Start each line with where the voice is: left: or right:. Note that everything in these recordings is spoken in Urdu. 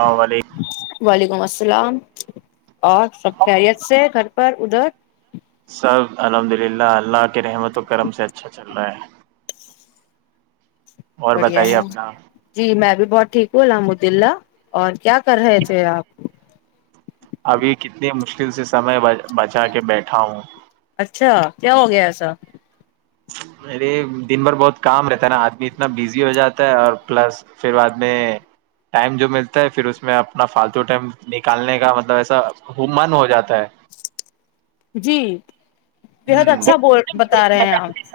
right: اللام علیکم
left: وعلیکم الل [unintelligible] السلام [unintelligible] اور سب خیریت سے گھر [unintelligible] پر ادھر [unintelligible]
right: سب الحمد للہ اللہ کے رحمت و کرم سے اچھا چل رہا ہے [unintelligible] اور
left: بڑھیا
right: بتائیے
left: ہے
right: اپنا [unintelligible]
left: جی میں بھی بہت ٹھیک ہ الحمد للہ اور کیا کر رہے تھے آپ
right: ابھی کتنی مشکل سے سمے بچا کے بیٹھا ہوں [unintelligible]
left: اچھا کیا ہو گیا ایسا
right: اے دن بھر بہت کام رہتا ہے نا آدمی اتنا بزی ہو جاتا ہے اور پلس پھر بعد میں ٹائم جو ملتا ہے پھر اس میں اپنا فالتو ٹائم نکالنے کا مطلب ایسا ہو من ہو جاتا ہے [unintelligible]
left: جی بےحد
right: ہوں
left: اچھا ب بتا رہے ہیں آپ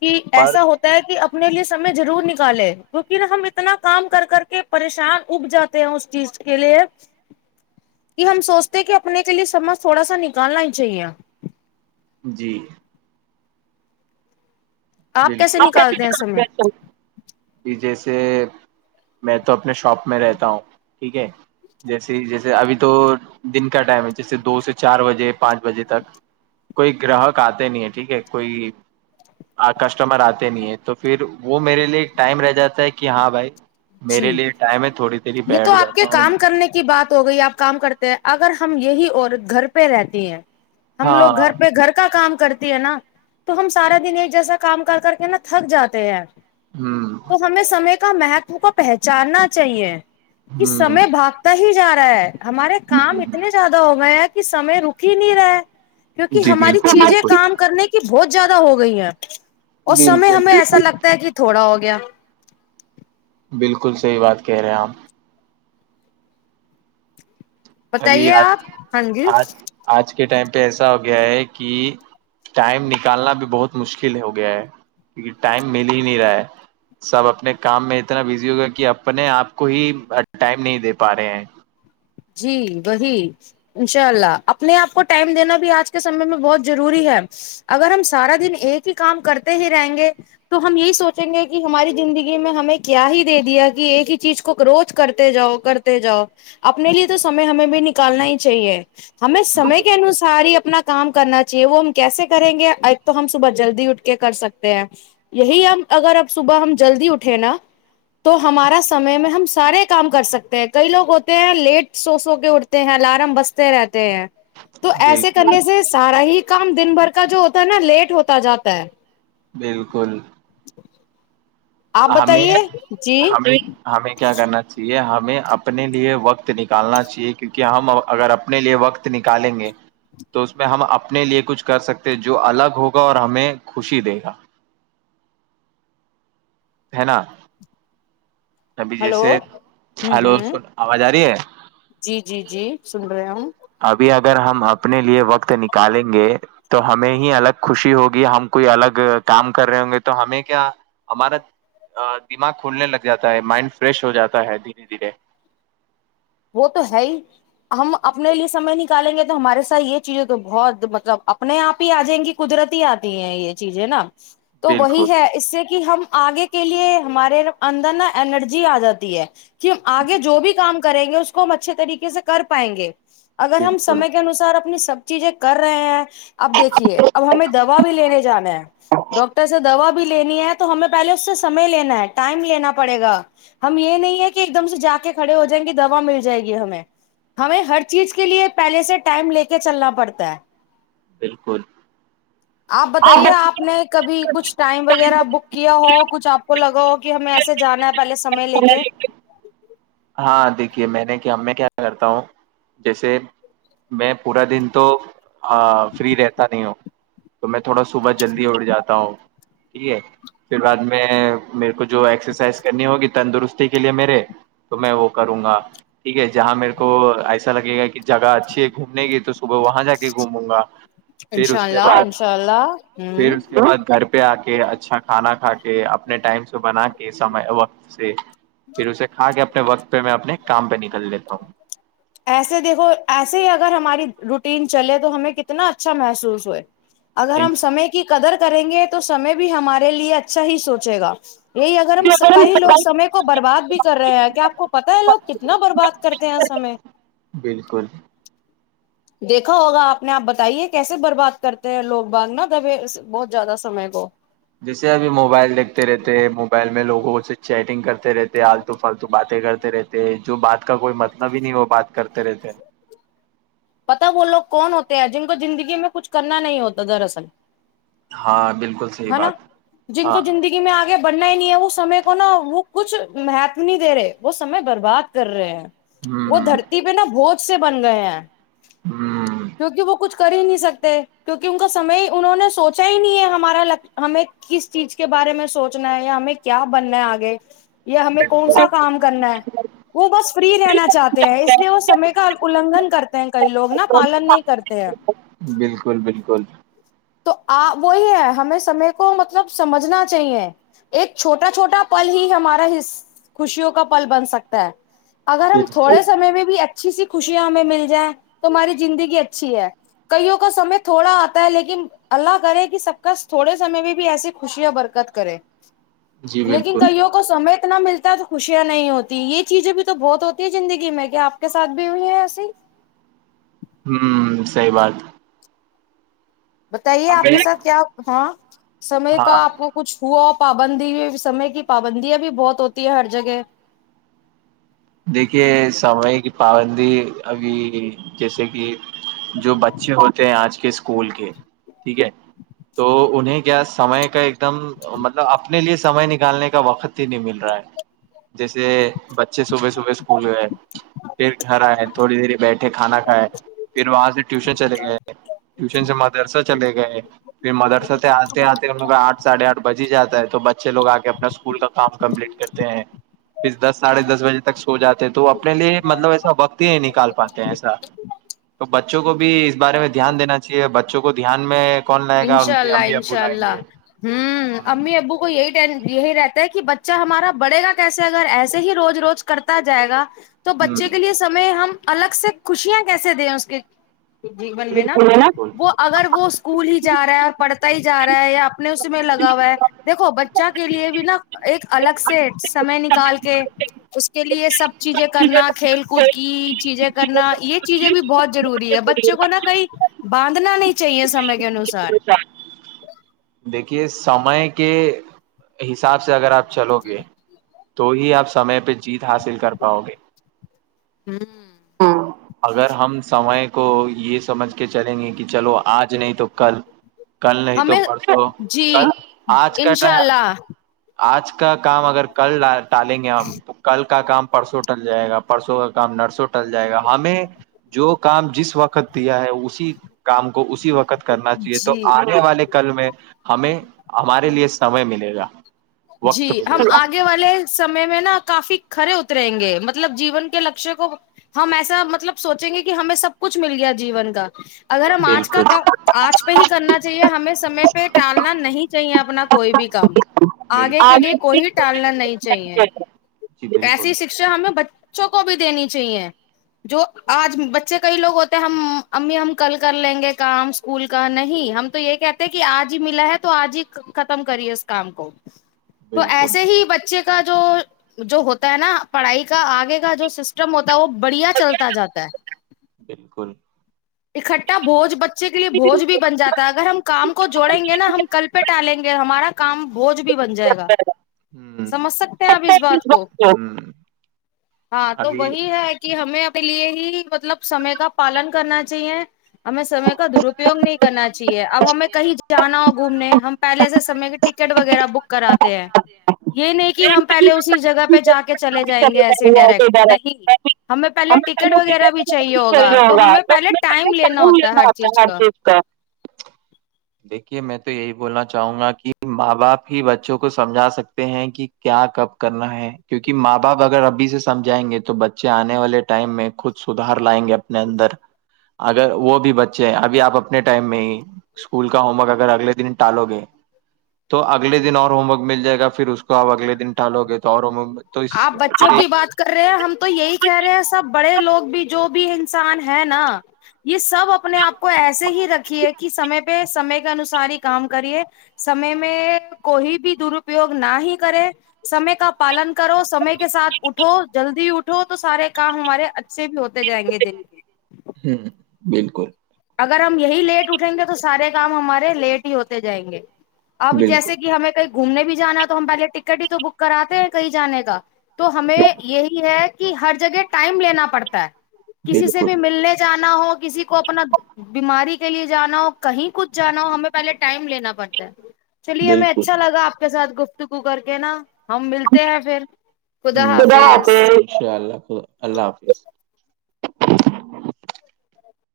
left: کہ
right: پر
left: ایسا ہوتا ہے کہ اب اپنے لیے سمے ضرور نکالے کیونکہ نا ہم اتنا کام کر کر کے پریشان اگ جاتے ہیں اس چیز کے لیے کہ ہم سوچتے کہ اپنے کے لیے سمج تھوڑا سا نکالنا چیا [unintelligible]
right: جی
left: آپ کیسے نکالتے ہیں سمے
right: بالکل جی [unintelligible] سے میں تو [unintelligible] اپنے شاپ میں رہتا ہوں ٹھیک ہے جیسے جیسے ابھی تو دن کا ٹائم ہے جیسے دو سے چار بجے پانچ بجے تک کوئی گراہک آتے نہیں ہے ٹھیک ہے کوئی کسٹمر آتے نہیں ہے تو پھر وہ میرے لیے ٹائم رہ جاتا ہے کہ ہاں بھائی میرے
left: جی
right: لیے ٹائم ہے تھوڑی دیر ہی
left: یہ تو
right: بیٹھ
left: آپ کے
right: جاتا ہوں
left: کام کرنے کی بات ہو گئی آپ کام کرتے ہیں اگر ہم یہی عورت گھر پہ رہتی ہیں ہم
right: ہاں
left: لوگ گھر پہ گھر کا کام کرتے ہے نا تو ہم سارا دن ایک جیسا کام کر کر کے نا تھک جاتے ہیں
right: ہوں
left: تو ہمیں سمے محک کو پہچاننا چاہیے کہ
right: ہوں
left: سمے باگتا ہی جا رہا ہے ہمارے کام اتنے زیادہ ہو گئے ہیں کہ سمے رک ہی نہیں رہا کیونکہ
right: جی
left: ہماری
right: بالکل
left: چیزیں
right: بالکل
left: کام کرنے کی بہت زیادہ ہو گئی ہیں اس سمے ہمیں ایسا
right: بالکل
left: لگتا ہے کہ تھوڑا بہت گیا
right: بالکل صحیح بات کہہ رہے آپ ابھی
left: بتائیے
right: آج
left: آپ ہاں جی
right: آج آج کے ٹائم ایسا ہو گیا ہے کہ ٹائم نکالنا بھی بہت مشکل ہو گیا ہے کیکہ ٹائم مل ہی نہیں رہا ہے سب اپنے کام میں اتنا بزی ہو گیا کہ اپنے آپ کو ہی ٹائم نہیں دے پا رہے ہیں
left: جی وہی انشاء اللہ اپنے آپ کو ٹائم دینا بھی آج کے سمے میں بہت ضروری ہے اگر ہم سارا دن ایک ہی کام کرتے ہی رہیں گے تو ہم یہی سوچیں گے کہ ہماری زندگی میں ہمیں کیا ہی دے دیا کہ ایک ہی چیز کو روز کرتے جاؤ کرتے جاؤ اپنے لیے تو سمے ہمیں بھی نکالنا ہی چاہیے ہمیں سمے کے انوسار ہی اپنا کام کرنا چاہیے وہ ہم کیسے کریں گے ایک تو ہم صبح جلدی اٹھ کے کر سکتے ہیں یہی ہم اگر اب صبح ہم جلدی اٹھیں نا تو ہمارا سمے میں ہم سارے کام کر سکتے ہیں کئی لوگ ہوتے ہیں لیٹ سو سو کے اٹتے ہیں الارم بستے رہتے ہیں تو ایسے
right: بالکل
left: کرنے سے سارا ہی کام دن بھر کا جو ہوتا ہے نا لیٹ ہوتا جاتا ہے
right: بالکل
left: آپ
right: ہمیں
left: بتائیے جی
right: ہمیں ہمیں کیا کرنا چاہیے ہم ہمیں اپنے لیے وقت نکالنا چاہیے کیونکہ ہم اگر اپنے لیے وقت نکالیں گے تو اس میں ہم اپنے لیے کچھ کر سکتے جو الگ ہوگا اور ہمیں خوشی دے گا ہے نا ابھی
left: ہلو
right: جیسے
left: ہوں
right: ہلو
left: ہوں
right: آواز آ رہی ہے
left: جی جی جی سن رہے ہوں
right: ابھی اگر ہم اپنے لیے وقت نکالیں گے تو ہمیں ہی الگ خوشی ہوگی ہم کوئی الگ کام کر رہے ہوں گے تو ہمیں کیا ہمارا دماغ کھلنے لگ جاتا ہے مائنڈ فریش ہو جاتا ہے دھیرے دھیرے
left: وہ تو ہے ہی ہم اپنے لیے سمے نکالیں گے تو ہمارے ساتھ یہ چیزیں تو بہت مطلب اپنے آپ ہی آ جائیں گی قدرتی آتی ہیں یہ چیزیں نا تو
right: بالکل
left: وہی ہے اس سے کہ ہم آگے کے لیے ہمارے اندر نا ارجی آ جاتی ہے کہ آگے جو بھی کام کر کریں گے اس کو ہم اچھے طریقے سے کر پائیں گے اگر ہم
right: بالکل
left: سمے کے انسار اپنی سب چیزیں کر رہے ہیں اب دیکھیے اب ہمیں دوا بھی لینے جانا ہے ڈاکٹر سے دوا بھی لینی ہے تو ہمیں پہلے اس سے سمے لینا ہے ٹائم لینا پڑے گا ہم یہ نہیں ہے کہ ایک دم سے جا کے کھڑے ہو جائیں گے تو دوا مل جائے گی ہمیں ہمیں ہر چیز کے لیے پہلے سے ٹائم لے کے چلنا پڑتا ہے
right: بالکل
left: آپ بتائیے آپ نے کبھی کچھ ٹائم وغیرہ بک کیا ہو کچھ آپ کو لگا ہو کہ ہمیں ایسے جانا ہے پہلے سمے لے کے
right: ہاں دیکھیے میں نے کیا میں کیا کرتا ہوں جیسے میں پورا دن تو ہاں فری رہتا نہیں ہو تو میں تھوڑا صبح جلدی اٹ جاتا ہوں ٹھیک ہے پھر بعد میں میرے کچھ جو ایکسرسائز کرنی ہوگی تندرستی کے لیے میرے تو میں وہ کروں گا ٹھیک ہے جہاں میرے کو ایسا لگے گا کہ جگہ اچھی ہے گھومنے کی تو صبح وہاں جا کے گھوموں گا پھر
left: انشاء
right: اس کے
left: اللہ
right: بعد
left: انشاء اللہ
right: پھر
left: ہ
right: اس کے بعد گھر پہ آ کے اچھا کھانا کھا کے اپنے ٹائم سے بنا کے سم وقت سے پھر اس سے کے اپنے وقت پہ میں اپنے کام پہ نکل لیتا ہوں
left: ایسے دیکھو ایسے ہی اگر ہماری روٹین چلے تو ہمیں کتنا اچھا محسوس ہوئے اگر
right: ان
left: ہم سمے کی قدر کریں گے تو سمے بھی ہمارے لیے اچھا ہی سوچے گا یہی اگر ہم کئی لوگ سمے کو برباد بھی کر رہے ہیں کیا آپ کو پتا ہے لوگ کتنا برباد کرتے ہیں سمے
right: بالکل
left: دیکھا ہوگا آپ نے آپ بتائیے کیسے برباد کرتے ہیں لوگ باندنا دبے بہت زیادہ سمے کو
right: جیسے ابھی موبائل دیکھتے رہتے ہیں موبائل میں لوگوں سے چیٹنگ کرتے رہتے آالتو فالتو باتیں کرتے رہتے جو بات کا کوئی مطلب ہی نہیں وہ بات کرتے رہتے
left: پتا وہ لوگ کون ہوتے ہیں جن کو زندگی میں کچھ کرنا نہیں ہوتا دراصل
right: ہاں بالکل صحی بات ہاں
left: بننا ہی نہیں ہے وہ سمے کو نا وہ کچھ مہتم نہیں دے رہے وہ سمے برباد کر رہے ہیں وہ
right: ہوں
left: دھرتی پہ نا بہت سے بن گئے ہیں
right: ہوں
left: کیونکہ وہ کچھ کر ہی نہیں سکتے کیونکہ ان کا سم انہوں نے سوچا ہی نہیں ہے ہمارا ل ہمیں کس چیز کے بارے میں سوچنا ہے یا ہمیں کیا بننا ہے آگے یا ہمیں کون سا
right: بالکل
left: کام کرنا ہے وہ بس فری رہنا چاہتے ہیں اس لیے وہ سمے کا النھن کرتے کئی لوگ نا پالن نہیں کرتے ہیں
right: توول
left: تو آ وہی ہے ہمیں سمے کو مطلب سمجھنا چاہیے ایک چھوٹا چھوٹا پل ہی ہمارا خوشیوں کا پل بن سکتا ہے اگر ہم
right: بالکل
left: تھوڑے سے میں بھی [unintelligible] اچھی سی خوشیاں ہمیں مل جائیں تو ہماری زندگی اچھی ہے کئیوں کا سمے تھوڑا آتا ہے لیکن اللہ کرے کہ سب کا تھوڑے سمے میں بھی ایسی خوشیاں برکت کرے
right: جی
left: لیکن
right: بالکل
left: کئیوں کو سمیت اتنا ملتا ہے تو خوشیاں نہیں ہوتی یہ چیزیں بھی تو بہت ہوتی ہے زندگی میں کیا آپ کے ساتھ بھی ہوئی ہیں ایسے [unintelligible]
right: ہوں سحی بات [unintelligible]
left: بتائیے آپ
right: ہمیں
left: کے ساتھ کیا ہاں [inaudible] سمے کا
right: ہاں
left: آپ کو کچھ ہوا [unintelligible] پابندی سمے کی پابندیاں بھی بہت ہوتی ہے ہر جگہ [inaudible]
right: دیکھیے سمے کی پابندی ابھی جیسے کہ جو بچے ہوتے ہیں آج کل [unintelligible] کے اسکول کے ٹھیک ہے تو انہیں کیا سمے کا ایک دم مطلب اپنے لیے سمئے نکالنے کا وقت [unintelligible] نہیں مل رہا ہے جیسے بچے س [unintelligible] صبح صبح اسکول گئے پھر گھر آئے تھوڑی دھیر بیٹھے کھانا کھائے پھر وہاں سے ٹیوشن چلے گئے ٹیوشن سے مدرسہ چلے گئے پھر مدرسہ سے آتے آتے ہم لوگ کا آھ ساڑھے آٹھ بج ہی جاتا ہے [unintelligible] تو بچ [inaudible] اچھے لوگ آ کے اپنا اسکول کا کام کمپلیٹ کرتے ہیں پھر دس ساڑھے دس بجے [unintelligible] جاتے تھے [unintelligible] تو اپنے لیے مطلب ایسا وکت ہی نکال پاتے ہیں ایسا تو [unintelligible] بچوں کو بھی [unintelligible] بارے میں دھیان دین چاہیے بچے بچوں کو دھیان میں [unintelligible] ان
left: انشاء
right: کے
left: اللہ
right: امی ابو
left: انشاء
right: لائیں
left: اللہ ہوں
right: گے
left: امی ابو کو یہی ٹین یہی رہتا ہے کہ بچہ ہمارا بڑھے گا کیسے اگر ایسے ہی روز روز کرتا جائے گا [unintelligible] تو
right: ہ
left: بچے کے لیے سمے ہم الگ سے خوشیاں کیسے دے ہیں اس کے جین میں نا
right: بالکل
left: وہ اگر وہ اسکول ہی پڑھتا ہی جا رہا ہے یا اپنے اس میں لگا ہوا ہے دیکھو بچہ کے لیے بھی نا ایک الگ سے سمے نکال کے اس کے لیے سب [unintelligible] چیزیں کرنا کھیل کود [unintelligible] کی چیزیں کرنا یہ چیزیں بھی بہت ضروری ہے بچوں کو نا کہیں باندنا نہیں چاہیے سمے کے انسار [unintelligible] چار [unintelligible]
right: دیکھیے سمے کے حساب سے اگر آپ چلو گ تو ہی آپ سمے پہ جیت حاصل کر پاؤ گے
left: ہوں
right: اگر ہم سمئے کو یہ سمجھ کے چلیں گے کہ چلو آج نہیں تو کل کل نہیں تو
left: ہمیں
right: پرڑھسو
left: جی
right: کل آج کا
left: انشاء
right: ٹائم
left: اللہ
right: آج کا کام اگر کل ڈا الیں گے ہم تو کل کو کا کام پرسوں ٹل جائے گا پرسوں کا کام نرسوٹ ل جائے گا ہمیں جو کام جس وقت کیا ہے اسی کام کو کو اسی وقت کرنا چاہیے تو
left: جی
right: آنے والے کل میں ہمیں ہمارے لیے سمئے ملے گا
left: جی
right: وقت ملے
left: ہم
right: گا
left: آگے والے سمے میں نا کافی کھڑے اتریں گے مطلب جیون کے لکشیہ کو ہم ایسا مطلب سوچیں گے کہ ہمیں سب کچھ مل گیا جیون کا اگر ہم آج کا
right: بالکل
left: کام آج پہ ہی کرنا چاہیے ہمیں سمے پہ ٹالنا نہیں چاہیے اپنا کوئی بھی کام آگے
right: بالکل
left: کے لیے کوئی ٹالنا نہیں چاہیے
right: جی بالکل
left: ایسی شکشا ہمیں [unintelligible] بچوں کو بھی دینی چاہیے جو آج بچے کئی لوگ ہوتے ہیں ہم امی ہم کل کر لیں گے کام اسکول کا نہیں ہم تو یہ کہتے کہ آج ہی ملا ہے تو آج ہی ختم کریے اس کام کو ا [inaudible] تو
right: بالکل
left: ایسے ہی بچے کا جو جو ہوتا ہے نا پڑھائی کا آگے کا جو سسٹم ہوتا وہ بڑھیا چلتا جاتا ہے
right: بالکل
left: اکٹا بوج ب بچے کے لیے بوج بھی بن جاتا ہے اگر ہم کام کو جوڑیں گے نا ہم کل پہ ٹالیں گے ہمارا کم ب [unintelligible] بھی بن جائے گا سمجھ سکتے ہیں آپ
right: ہ
left: اس بات کو
right: ہ
left: ہاں تو
right: ابھی
left: وہی ہے کہ ہم ہمیں اپنے لیے ہی مطلب سمے کا پالن کرنا چاہیے ہمیں سمے کا درپیوگ نہیں کرنا چاہیے اب ہمیں کہیں جانا ہو گھومنے ہم پہلے سے سمے کے ٹٹ وغیرہ بک کراتے ہیں یہ نہیں کہ ہم پہلے اسی جگہ پہ جا کے چلے جائیں گے ایسے ڈائریکٹ نہیں ہمیں پہلے ٹکٹ وغیرہ بھی چاہیے ہوگا تو ہمیں پہلے ٹائم لینا ہوتا ہے ہر چیز کا
right: کہ میں تو یہی بولنا چاہوں گا کہ ماں باپ ہی بچوں کو سمجھا سکتے ہیں کہ کیا کب کرنا ہے کیوںکہ ماں باپ اگر ا ا سے سمجھائیں گے تو بچے آنے والے ٹائم میں خود سدھار لائیں گے اپنے اندر اگر وہ بھی بچے ابھی آپ اپنے ٹائم میں ہی اسکول کا ہوم ورک اگر اگلے دن ٹالو گے تو اگلے دن اور ہوم ورک مل جائے گا پھر اس کو آپ اگلے دن ٹالو گے تو اور ہومک تو
left: آپ بچوں
right: پھر
left: کی
right: [unintelligible]
left: بات کر رہے ہیں ہم تو یہی کہہ رہے ہیں سب بڑ لوگ بھی جو بھی انسان ہے نا یہ سب اپنے آپ کو ایسے ہی رکھیے کہ سمے پہ سمے کے انوسار ہی کام کریے سمے میں کوئی بھی درپیوگ نہ ہی کرے سمے کا پالن کرو سمے کے ساتھ اٹھو جلدی اٹھو تو سارے کام ہمارے اچھے سے بھی ہوتے جائیں گے دل کے
right: ہوں بالکل
left: اگر ہم یہی لیٹ اٹھیں گے تو سارے کام ہمارے لیٹ ہی ہوتے جائیں گے اب
right: بالکل
left: جیسے کہ ہمیں کئی گھومنے بھی جانا تو ہم پہلے ٹکٹ ہی تو بک کراتے ہیں کہیں جانے کا تو ہمیں یہی ہے کہ ہر جگہ ٹائم لینا پڑتا ہے کسی سے
right: بالکل
left: بھی ملنے جا نہ ہو کسی کو اپنا بیماری کے لیے جانا ہو کہیں کچھ جانا ہو ہمیں پہلے ٹائم لینا پڑتا ہے چلیے ہمیں
right: بالکل
left: اچھا لگا کے ساتھ گفتگو کر کے نا ہم ملتے ہیں پھر خدا حافظ
right: اچھا اللہ خ اللہ حافظ [inaudible] [inaudible]